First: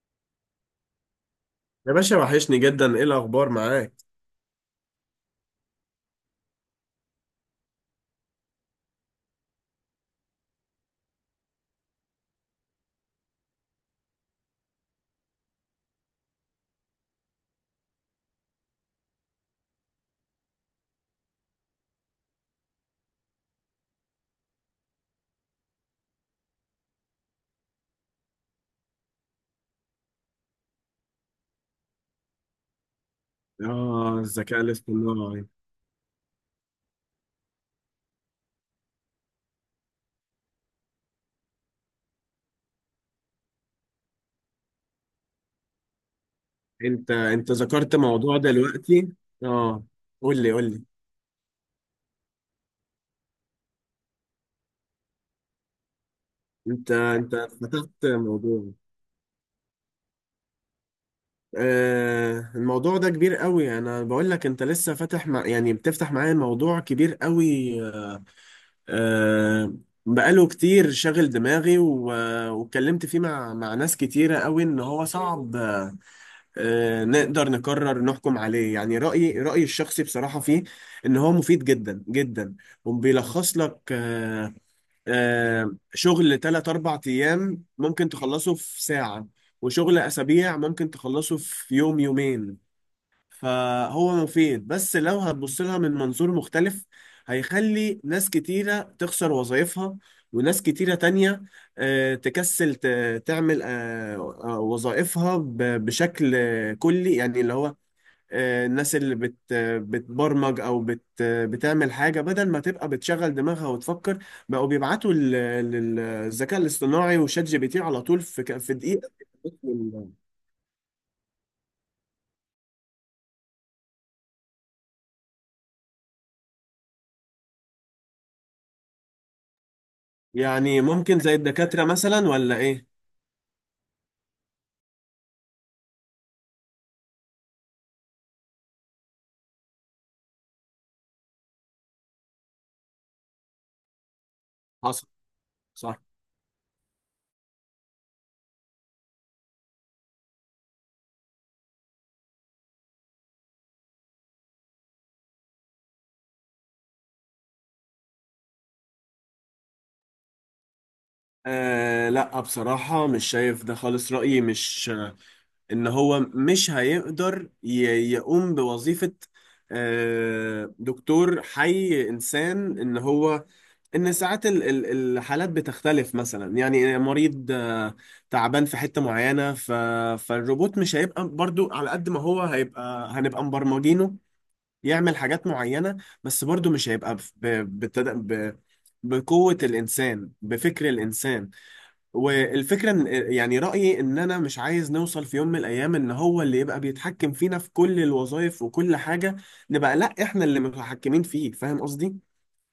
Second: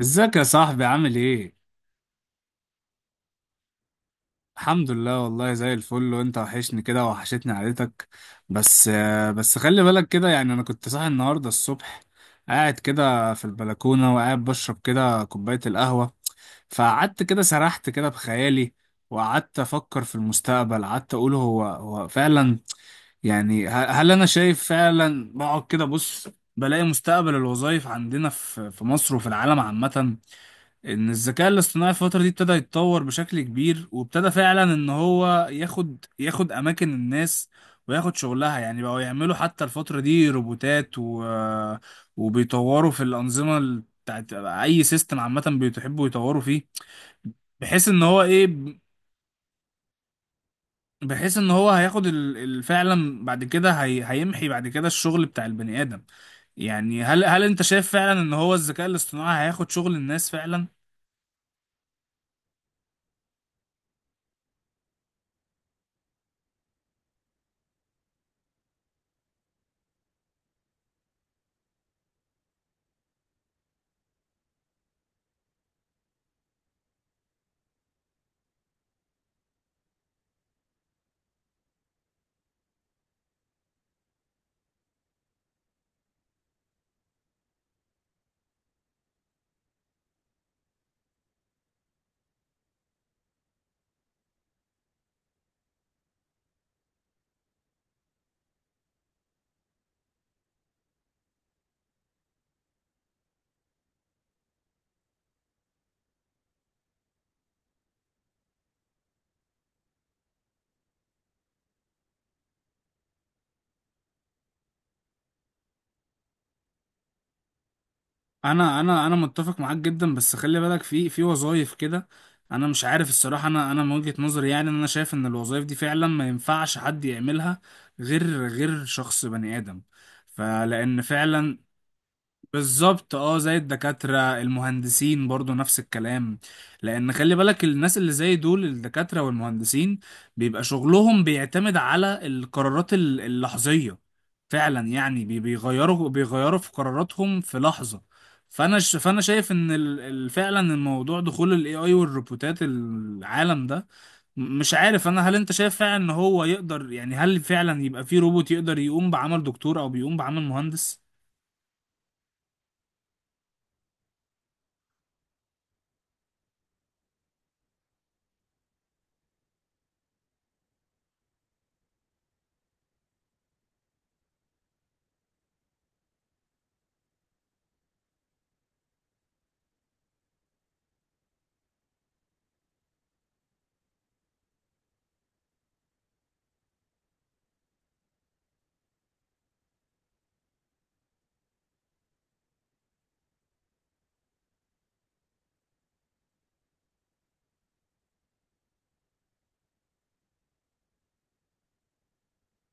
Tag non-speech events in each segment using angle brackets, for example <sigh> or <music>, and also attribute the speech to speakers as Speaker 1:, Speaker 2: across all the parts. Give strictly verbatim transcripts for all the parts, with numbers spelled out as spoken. Speaker 1: ازيك يا صاحبي عامل ايه؟
Speaker 2: يا باشا، وحشني جدا، ايه الاخبار معاك؟
Speaker 1: الحمد لله والله زي الفل وانت وحشني كده وحشتني عيلتك. بس آه، بس خلي بالك كده يعني انا كنت صاحي النهارده الصبح. قاعد كده في البلكونة وقاعد بشرب كده كوباية القهوة. فقعدت كده سرحت كده بخيالي. وقعدت افكر في المستقبل قعدت اقول هو هو فعلا يعني. ه- هل انا شايف فعلا بقعد كده بص. بلاقي مستقبل الوظائف عندنا في في مصر وفي العالم عامة. ان الذكاء الاصطناعي الفترة دي ابتدى يتطور بشكل كبير
Speaker 2: اه،
Speaker 1: وابتدى
Speaker 2: الذكاء
Speaker 1: فعلا ان
Speaker 2: الاصطناعي.
Speaker 1: هو ياخد ياخد اماكن الناس. وياخد شغلها يعني بقوا يعملوا حتى الفترة دي روبوتات و... وبيطوروا في الأنظمة ال- بتاعت اي سيستم عامة. بيحبوا يطوروا فيه.
Speaker 2: انت انت
Speaker 1: بحيث
Speaker 2: ذكرت
Speaker 1: ان هو
Speaker 2: موضوع
Speaker 1: ايه.
Speaker 2: دلوقتي. اه، قول لي قول لي.
Speaker 1: بحيث ان هو هياخد ال... ال- فعلا بعد كده هي... هيمحي بعد كده الشغل بتاع البني آدم.
Speaker 2: انت
Speaker 1: يعني هل
Speaker 2: انت
Speaker 1: هل انت شايف
Speaker 2: فتحت
Speaker 1: فعلا ان هو
Speaker 2: موضوع.
Speaker 1: الذكاء الاصطناعي هياخد شغل الناس فعلا.
Speaker 2: آه، الموضوع ده كبير قوي. انا بقول لك انت لسه فاتح مع يعني بتفتح معايا موضوع كبير قوي. آه، بقاله كتير شاغل دماغي و- واتكلمت فيه مع مع ناس كتيرة قوي ان هو صعب آه، نقدر نقرر نحكم عليه. يعني رأيي رأيي الشخصي بصراحة فيه إن هو مفيد جدا جدا. وبيلخص لك آه، آه، شغل تلات أربع أيام ممكن تخلصه في ساعة. وشغل أسابيع ممكن تخلصه في يوم يومين. فهو مفيد، بس لو هتبص لها من منظور مختلف، هيخلي ناس كتيرة تخسر وظائفها. وناس كتيرة تانية آه، تكسل ت- تعمل آه، آه، وظائفها ب- بشكل آه، كلي. يعني اللي هو آه، الناس اللي بت بتبرمج او بت بتعمل حاجه، بدل ما تبقى بتشغل دماغها وتفكر، بقوا بيبعتوا لل- للذكاء الاصطناعي وشات جي بي تي على طول في ك- في
Speaker 1: انا انا
Speaker 2: دقيقه.
Speaker 1: انا متفق معاك جدا بس خلي بالك في في وظايف كده. انا مش عارف الصراحه انا انا من وجهه نظري يعني ان انا شايف ان الوظايف دي فعلا ما ينفعش حد يعملها غير غير شخص بني ادم
Speaker 2: يعني
Speaker 1: فلان
Speaker 2: ممكن زي
Speaker 1: فعلا.
Speaker 2: الدكاتره مثلا، ولا ايه؟
Speaker 1: بالظبط اه زي الدكاترة المهندسين برضو نفس الكلام. لأن خلي بالك الناس اللي زي دول الدكاترة والمهندسين بيبقى شغلهم بيعتمد على القرارات ال- اللحظية. فعلا
Speaker 2: حصل.
Speaker 1: يعني بي-
Speaker 2: صح.
Speaker 1: بيغيروا بيغيروا في قراراتهم في لحظة. فأنا ش- فأنا شايف إن ال- ال- فعلا الموضوع دخول ال إيه آي والروبوتات العالم ده. م- مش عارف أنا هل أنت شايف فعلا إن هو يقدر يعني هل فعلا يبقى في روبوت يقدر يقوم بعمل دكتور أو بيقوم بعمل مهندس؟
Speaker 2: آه، لا، بصراحة مش شايف ده خالص. رأيي مش إن هو مش هيقدر ي- يقوم بوظيفة آه دكتور حي إنسان. إن هو إن ساعات ال- ال- الحالات بتختلف مثلا. يعني مريض آه تعبان في حتة معينة، ف فالروبوت مش هيبقى برضو. على قد ما هو هيبقى هنبقى مبرمجينه يعمل حاجات معينة. بس برضو مش هيبقى ب- ب- بتد- ب- بقوة الإنسان، بفكر الإنسان. والفكرة ان يعني رأيي ان انا مش عايز نوصل في يوم من الايام ان هو اللي يبقى بيتحكم فينا في كل الوظائف وكل حاجة. نبقى لا احنا اللي متحكمين فيه. فاهم قصدي؟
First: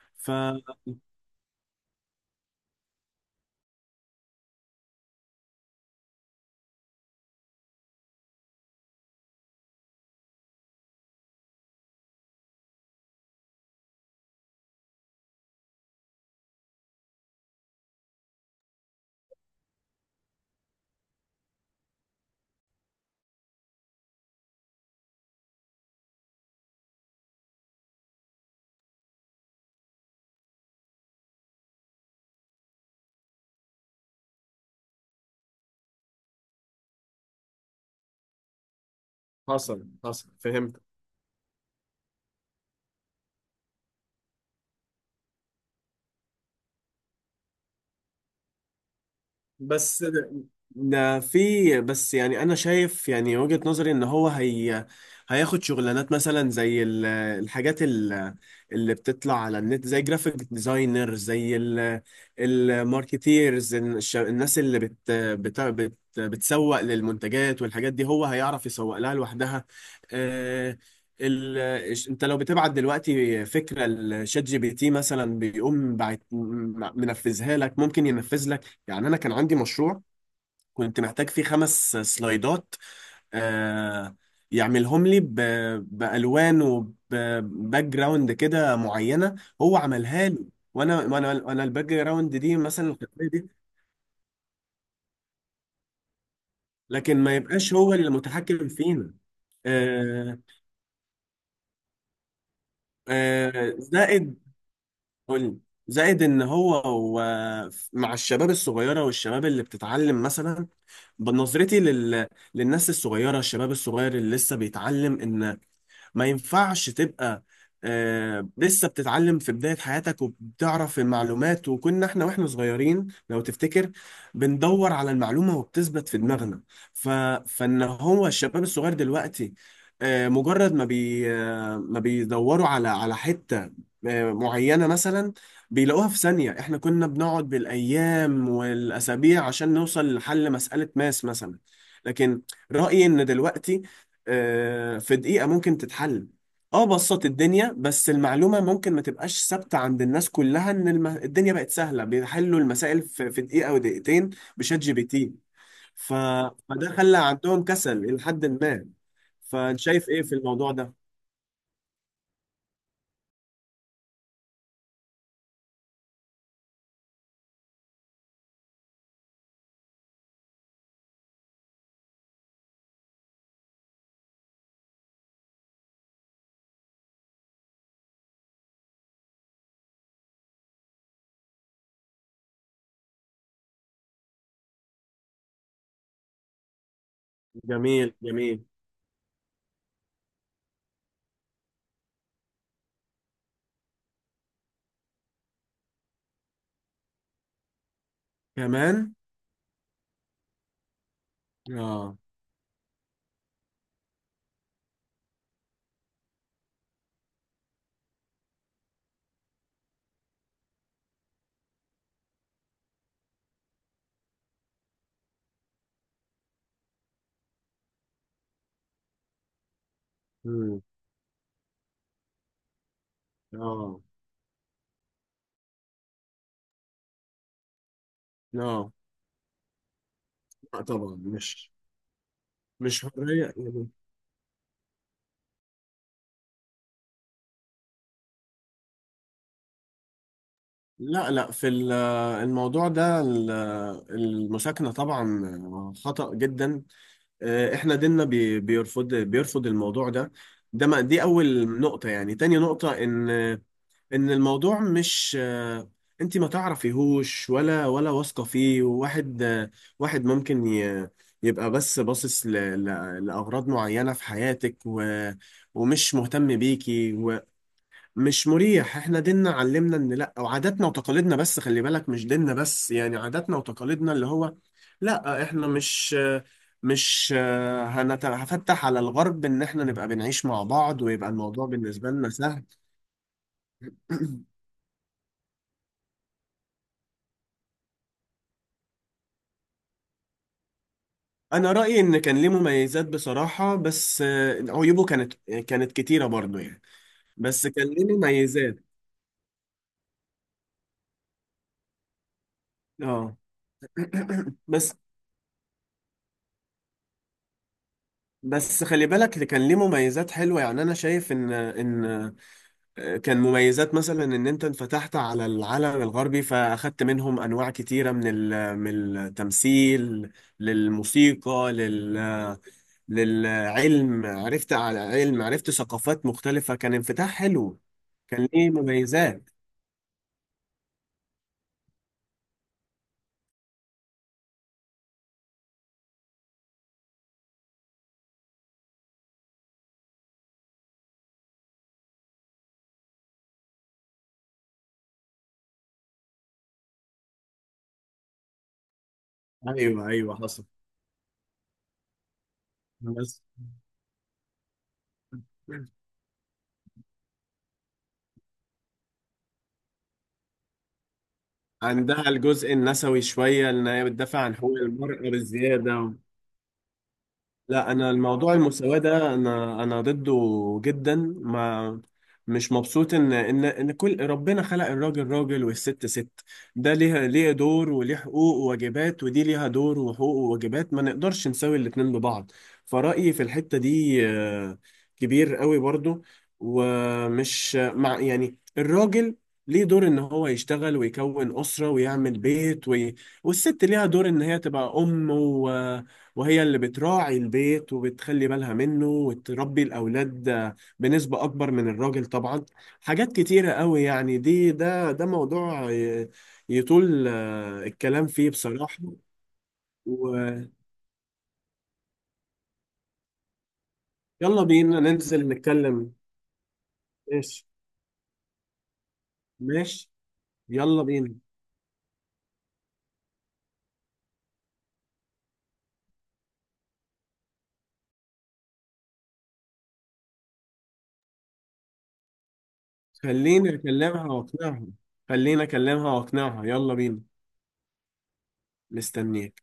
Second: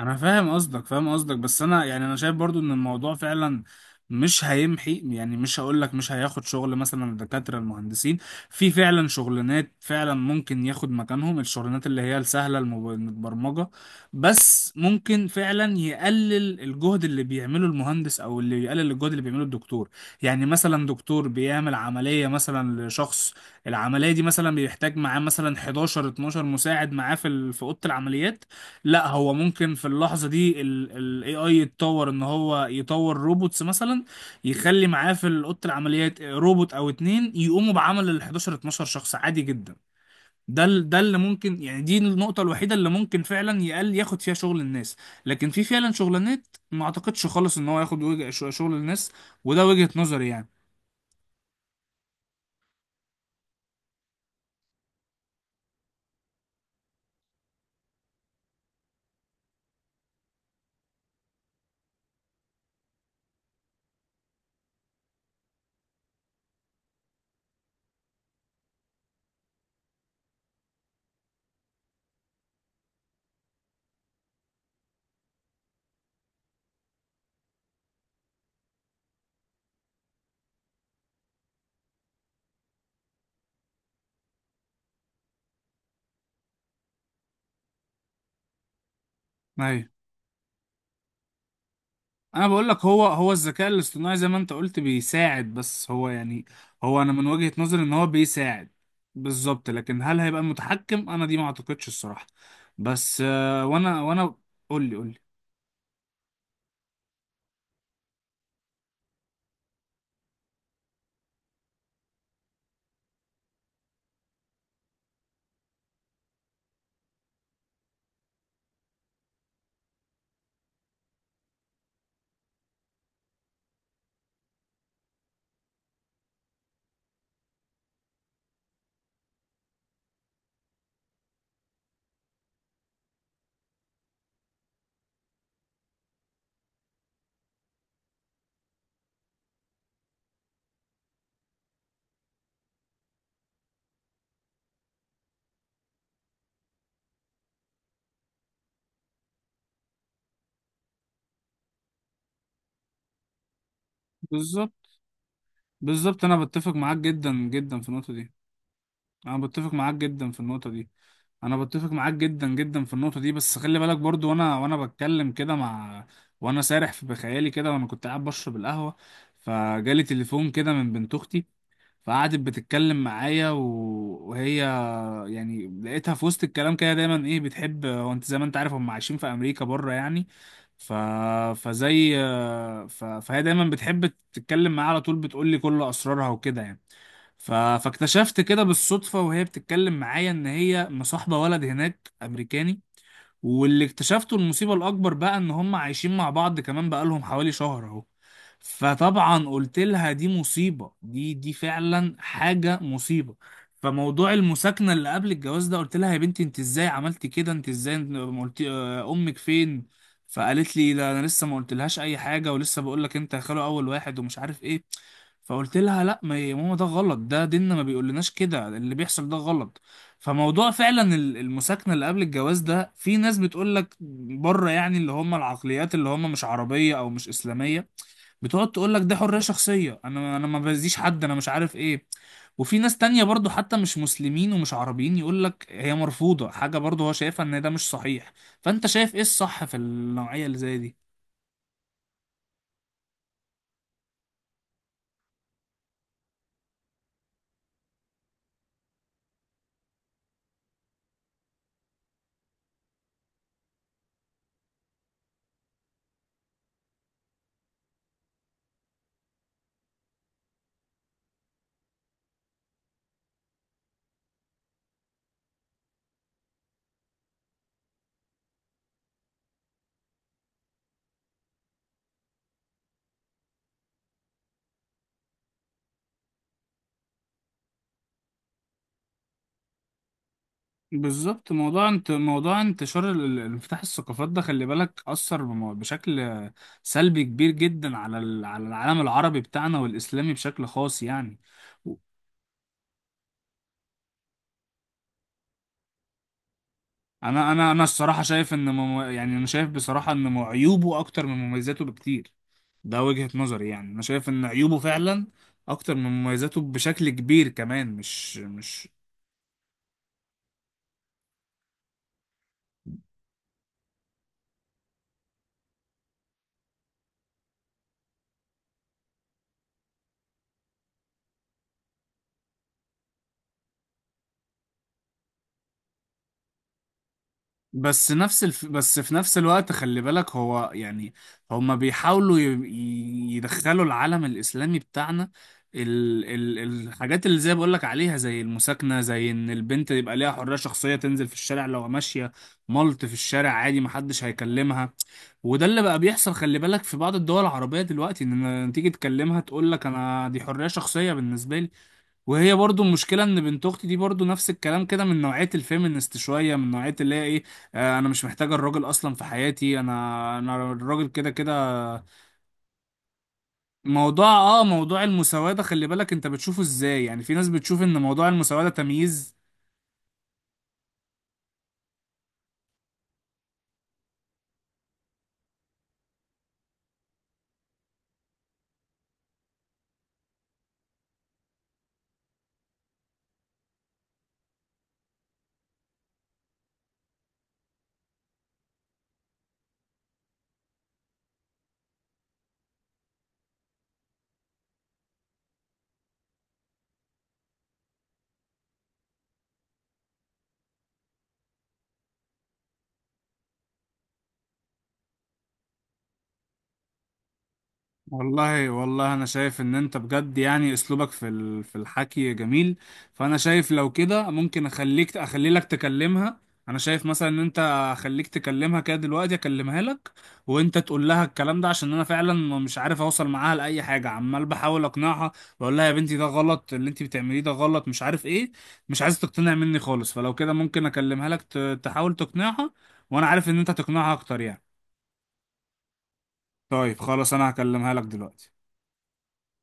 Speaker 1: انا
Speaker 2: ف
Speaker 1: فاهم قصدك فاهم قصدك بس انا يعني انا شايف برضو ان الموضوع فعلا مش هيمحي يعني مش هقول لك مش هياخد شغل مثلا الدكاتره المهندسين. في فعلا شغلانات فعلا ممكن ياخد مكانهم الشغلانات اللي هي السهله المب- المتبرمجه. بس ممكن فعلا يقلل الجهد اللي بيعمله المهندس او اللي يقلل الجهد اللي بيعمله الدكتور. يعني مثلا دكتور بيعمل عمليه مثلا لشخص. العمليه دي مثلا بيحتاج معاه مثلا حداشر اتناشر مساعد معاه في ال- في اوضه العمليات. لا هو ممكن في اللحظة دي ال ال إيه آي يتطور ان هو يطور روبوتس مثلا. يخلي معاه في أوضة العمليات روبوت او اتنين يقوموا بعمل ال حداشر اتناشر شخص عادي جدا.
Speaker 2: حصل، حصل،
Speaker 1: ده
Speaker 2: فهمت.
Speaker 1: ال- ده اللي ممكن يعني دي النقطة الوحيدة اللي ممكن فعلا يقل ياخد فيها شغل الناس. لكن في فعلا شغلانات ما اعتقدش خالص ان هو ياخد وجه- شغل الناس. وده وجهة
Speaker 2: بس
Speaker 1: نظري
Speaker 2: ده،
Speaker 1: يعني.
Speaker 2: ده في بس يعني انا شايف، يعني وجهة نظري ان هو هي هياخد شغلانات مثلا زي ال- الحاجات ال- اللي بتطلع على النت، زي جرافيك ديزاينر، زي ال- الماركتيرز، الش- الناس اللي بت بت بت بتسوق للمنتجات والحاجات دي. هو هيعرف يسوق لها لوحدها. آه، ال... انت لو بتبعت دلوقتي فكرة لشات جي بي تي مثلا، بيقوم بعت... منفذها لك. ممكن ينفذ لك. يعني انا كان عندي مشروع كنت محتاج فيه خمس سلايدات آه يعملهم لي ب- بالوان وباك جراوند كده معينه. هو
Speaker 1: أيوة.
Speaker 2: عملها لي. وانا وانا وانا الباك جراوند
Speaker 1: انا
Speaker 2: دي،
Speaker 1: بقول لك
Speaker 2: مثلا
Speaker 1: هو
Speaker 2: الخلفيه
Speaker 1: هو
Speaker 2: دي،
Speaker 1: الذكاء الاصطناعي زي ما انت قلت بيساعد بس هو يعني. هو انا
Speaker 2: لكن
Speaker 1: من
Speaker 2: ما
Speaker 1: وجهة
Speaker 2: يبقاش
Speaker 1: نظري ان
Speaker 2: هو
Speaker 1: هو
Speaker 2: اللي المتحكم
Speaker 1: بيساعد.
Speaker 2: فينا.
Speaker 1: بالظبط لكن هل
Speaker 2: آه.
Speaker 1: هيبقى متحكم انا دي ما اعتقدش الصراحة. بس آه،
Speaker 2: آه،
Speaker 1: وانا وانا
Speaker 2: زائد.
Speaker 1: قول لي قول لي.
Speaker 2: قولي. زائد ان هو و- مع الشباب الصغيره والشباب اللي بتتعلم مثلا. بنظرتي لل... للناس الصغيره، الشباب الصغير اللي لسه بيتعلم، ان ما ينفعش تبقى آه لسه بتتعلم في بداية حياتك وبتعرف المعلومات. وكنا احنا واحنا صغيرين لو تفتكر، بندور على المعلومة وبتثبت في دماغنا. ف... فان هو الشباب الصغير دلوقتي، آه مجرد ما بي آه ما بيدوروا على على حتة آه معينة مثلا، بيلاقوها في ثانية. احنا كنا بنقعد بالأيام والأسابيع عشان نوصل لحل مسألة ماس مثلا. لكن رأيي إن دلوقتي آه، في دقيقة ممكن تتحل. اه، بسط الدنيا، بس المعلومة ممكن ما تبقاش ثابتة عند الناس كلها. ان الم... الدنيا بقت سهلة، بيحلوا المسائل في, في دقيقة ودقيقتين
Speaker 1: بالظبط
Speaker 2: بشات جي بي تي. ف...
Speaker 1: بالظبط انا بتفق
Speaker 2: فده
Speaker 1: معاك
Speaker 2: خلى
Speaker 1: جدا
Speaker 2: عندهم
Speaker 1: جدا في
Speaker 2: كسل
Speaker 1: النقطة
Speaker 2: إلى
Speaker 1: دي.
Speaker 2: حد ما.
Speaker 1: انا بتفق
Speaker 2: فانت
Speaker 1: معاك
Speaker 2: شايف ايه
Speaker 1: جدا
Speaker 2: في
Speaker 1: في النقطة
Speaker 2: الموضوع
Speaker 1: دي.
Speaker 2: ده؟
Speaker 1: انا بتفق معاك جدا جدا في النقطة دي بس خلي بالك برضو وانا وانا بتكلم كده مع. وانا سارح في بخيالي كده وانا كنت قاعد بشرب القهوة. فجالي تليفون كده من بنت اختي. فقعدت بتتكلم معايا و... وهي يعني لقيتها في وسط الكلام كده دايما ايه بتحب هو انت زي ما انت عارف هم عايشين في امريكا بره يعني. ف... فزي. ف... فهي دايما بتحب تتكلم معايا على طول بتقول لي كل اسرارها وكده يعني. ف...
Speaker 2: جميل،
Speaker 1: فاكتشفت كده
Speaker 2: جميل.
Speaker 1: بالصدفة وهي بتتكلم معايا ان هي مصاحبة ولد هناك امريكاني. واللي اكتشفته المصيبة الأكبر بقى إن هم عايشين مع بعض كمان بقالهم حوالي شهر أهو.
Speaker 2: كمان.
Speaker 1: فطبعا قلت لها دي مصيبة دي دي فعلا
Speaker 2: اه.
Speaker 1: حاجة مصيبة. فموضوع المساكنة اللي قبل الجواز ده قلت لها يا بنتي انت ازاي عملتي كده انت ازاي ما قلت آه، امك فين. فقالت لي لا انا لسه ما قلتلهاش اي حاجة ولسه بقول لك انت يا خالو اول واحد ومش عارف ايه. فقلت لها لا ما يا ماما ده غلط ده ديننا ما بيقولناش كده اللي بيحصل ده غلط. فموضوع
Speaker 2: مم.
Speaker 1: فعلا ال- المساكنة اللي قبل الجواز ده في ناس بتقول لك
Speaker 2: اه،
Speaker 1: بره يعني اللي هم العقليات اللي هم مش عربية او مش اسلامية. بتقعد
Speaker 2: اه.
Speaker 1: تقول لك ده حرية شخصية انا انا ما
Speaker 2: لا
Speaker 1: باذيش
Speaker 2: طبعا،
Speaker 1: حد انا مش
Speaker 2: مش
Speaker 1: عارف ايه. وفي ناس
Speaker 2: مش
Speaker 1: تانية برضو
Speaker 2: حرية.
Speaker 1: حتى مش مسلمين ومش عربيين يقول لك هي مرفوضة حاجة برضو هو شايفها ان ده مش صحيح. فانت شايف ايه الصح في النوعية اللي زي دي.
Speaker 2: لا، لا، في ال- آه، الموضوع ده، ال- آه، المساكنة طبعا خطأ جدا. آه، احنا ديننا بي- بيرفض بيرفض الموضوع ده. ده، ما دي اول نقطة. يعني تاني نقطة، ان ان الموضوع مش آه، انت ما تعرفيهوش ولا ولا واثقة فيه. واحد آه، واحد ممكن ي- يبقى بس باصص ل- ل- لأغراض معينة في حياتك، و- ومش مهتم بيكي. مش مريح. احنا ديننا علمنا ان لا، وعاداتنا وتقاليدنا. بس خلي بالك مش ديننا بس، يعني عاداتنا وتقاليدنا اللي هو. لا، احنا مش مش هنت- هفتح على الغرب ان احنا نبقى بنعيش مع بعض ويبقى
Speaker 1: بالظبط
Speaker 2: الموضوع
Speaker 1: موضوع انت
Speaker 2: بالنسبة لنا
Speaker 1: موضوع
Speaker 2: سهل.
Speaker 1: انتشار ال- ال- انفتاح الثقافات ده
Speaker 2: <clears throat>
Speaker 1: خلي بالك اثر بم- بشكل سلبي كبير جدا على ال- على العالم العربي بتاعنا والاسلامي بشكل خاص يعني.
Speaker 2: انا
Speaker 1: و-
Speaker 2: رأيي ان كان ليه مميزات بصراحة، بس آه، عيوبه كانت كانت كتيرة برضو يعني.
Speaker 1: انا
Speaker 2: بس
Speaker 1: انا انا
Speaker 2: كان ليه
Speaker 1: الصراحه شايف ان
Speaker 2: مميزات.
Speaker 1: مم... يعني انا شايف بصراحه ان مو- عيوبه اكتر من مميزاته بكتير. ده وجهه
Speaker 2: اه.
Speaker 1: نظري يعني انا شايف
Speaker 2: <clears throat>
Speaker 1: ان عيوبه
Speaker 2: بس،
Speaker 1: فعلا اكتر من مميزاته بشكل كبير كمان مش
Speaker 2: بس
Speaker 1: مش
Speaker 2: خلي بالك كان ليه مميزات حلوة، يعني انا شايف ان ان كان مميزات مثلا ان انت انفتحت على العالم الغربي، فاخدت منهم انواع كتيره من ال- من التمثيل، للموسيقى، لل للعلم. عرفت على علم، عرفت ثقافات مختلفه. كان انفتاح حلو.
Speaker 1: بس نفس
Speaker 2: كان
Speaker 1: الف...
Speaker 2: ليه
Speaker 1: بس في نفس
Speaker 2: مميزات.
Speaker 1: الوقت خلي بالك هو يعني هما بيحاولوا ي... ي- يدخلوا العالم الإسلامي بتاعنا. ال... ال... الحاجات اللي زي بقول لك عليها زي المساكنة زي إن البنت يبقى ليها حرية شخصية تنزل في الشارع لو ماشية ملط في الشارع عادي محدش هيكلمها. وده اللي بقى بيحصل خلي بالك في بعض الدول العربية دلوقتي إن لما تيجي تكلمها تقول لك
Speaker 2: ايوه،
Speaker 1: أنا
Speaker 2: ايوه،
Speaker 1: دي
Speaker 2: حصل.
Speaker 1: حرية شخصية بالنسبة لي. وهي برضو المشكلة ان
Speaker 2: بس
Speaker 1: بنت اختي دي برضو نفس الكلام كده من نوعية الفيمينست شوية من نوعية اللي هي ايه. آه انا مش محتاجة الراجل اصلا في حياتي انا انا الراجل كده كده.
Speaker 2: عندها الجزء النسوي شويه، ان هي
Speaker 1: موضوع
Speaker 2: بتدافع عن
Speaker 1: اه
Speaker 2: حقوق
Speaker 1: موضوع
Speaker 2: المرأة
Speaker 1: المساواة ده خلي بالك
Speaker 2: بالزياده.
Speaker 1: انت بتشوفه ازاي يعني في ناس بتشوف
Speaker 2: لا،
Speaker 1: ان
Speaker 2: انا
Speaker 1: موضوع
Speaker 2: الموضوع
Speaker 1: المساواة ده
Speaker 2: المساواة ده،
Speaker 1: تمييز.
Speaker 2: انا انا ضده جدا. ما مش مبسوط ان ان ان كل ربنا خلق الراجل راجل والست ست. ده ليها ليه دور وليه حقوق وواجبات، ودي ليها دور وحقوق وواجبات. ما نقدرش نساوي الاتنين ببعض. فرأيي في الحتة دي آه، كبير قوي برضو. ومش مع، يعني الراجل ليه دور ان هو يشتغل ويكون أسرة ويعمل بيت وي... والست ليها دور ان هي تبقى ام و... وهي اللي بتراعي البيت وبتخلي بالها منه وتربي الأولاد آه، بنسبة أكبر من الراجل طبعا. حاجات كتيرة قوي يعني. دي، ده ده موضوع آه، يطول آه، الكلام فيه
Speaker 1: والله
Speaker 2: بصراحة.
Speaker 1: والله انا شايف ان انت بجد
Speaker 2: ويلا
Speaker 1: يعني اسلوبك في ال- في الحكي جميل. فانا شايف لو كده ممكن
Speaker 2: بينا
Speaker 1: اخليك
Speaker 2: ننزل
Speaker 1: اخلي لك
Speaker 2: نتكلم.
Speaker 1: تكلمها. انا شايف مثلا ان انت
Speaker 2: ماشي.
Speaker 1: اخليك تكلمها كده دلوقتي اكلمها
Speaker 2: ماشي،
Speaker 1: لك. وانت
Speaker 2: يلا
Speaker 1: تقول لها
Speaker 2: بينا.
Speaker 1: الكلام ده عشان انا فعلا مش عارف اوصل معاها لاي حاجه عمال بحاول اقنعها. واقول لها يا بنتي ده غلط اللي انت بتعمليه ده غلط مش عارف ايه. مش عايز تقتنع مني خالص فلو كده ممكن اكلمها لك ت- تحاول تقنعها. وانا عارف ان انت
Speaker 2: خليني
Speaker 1: هتقنعها
Speaker 2: أكلمها
Speaker 1: اكتر يعني.
Speaker 2: وأقنعها. خليني أكلمها وأقنعها، يلا
Speaker 1: طيب
Speaker 2: بينا.
Speaker 1: خلاص انا هكلمها لك دلوقتي.
Speaker 2: مستنيك.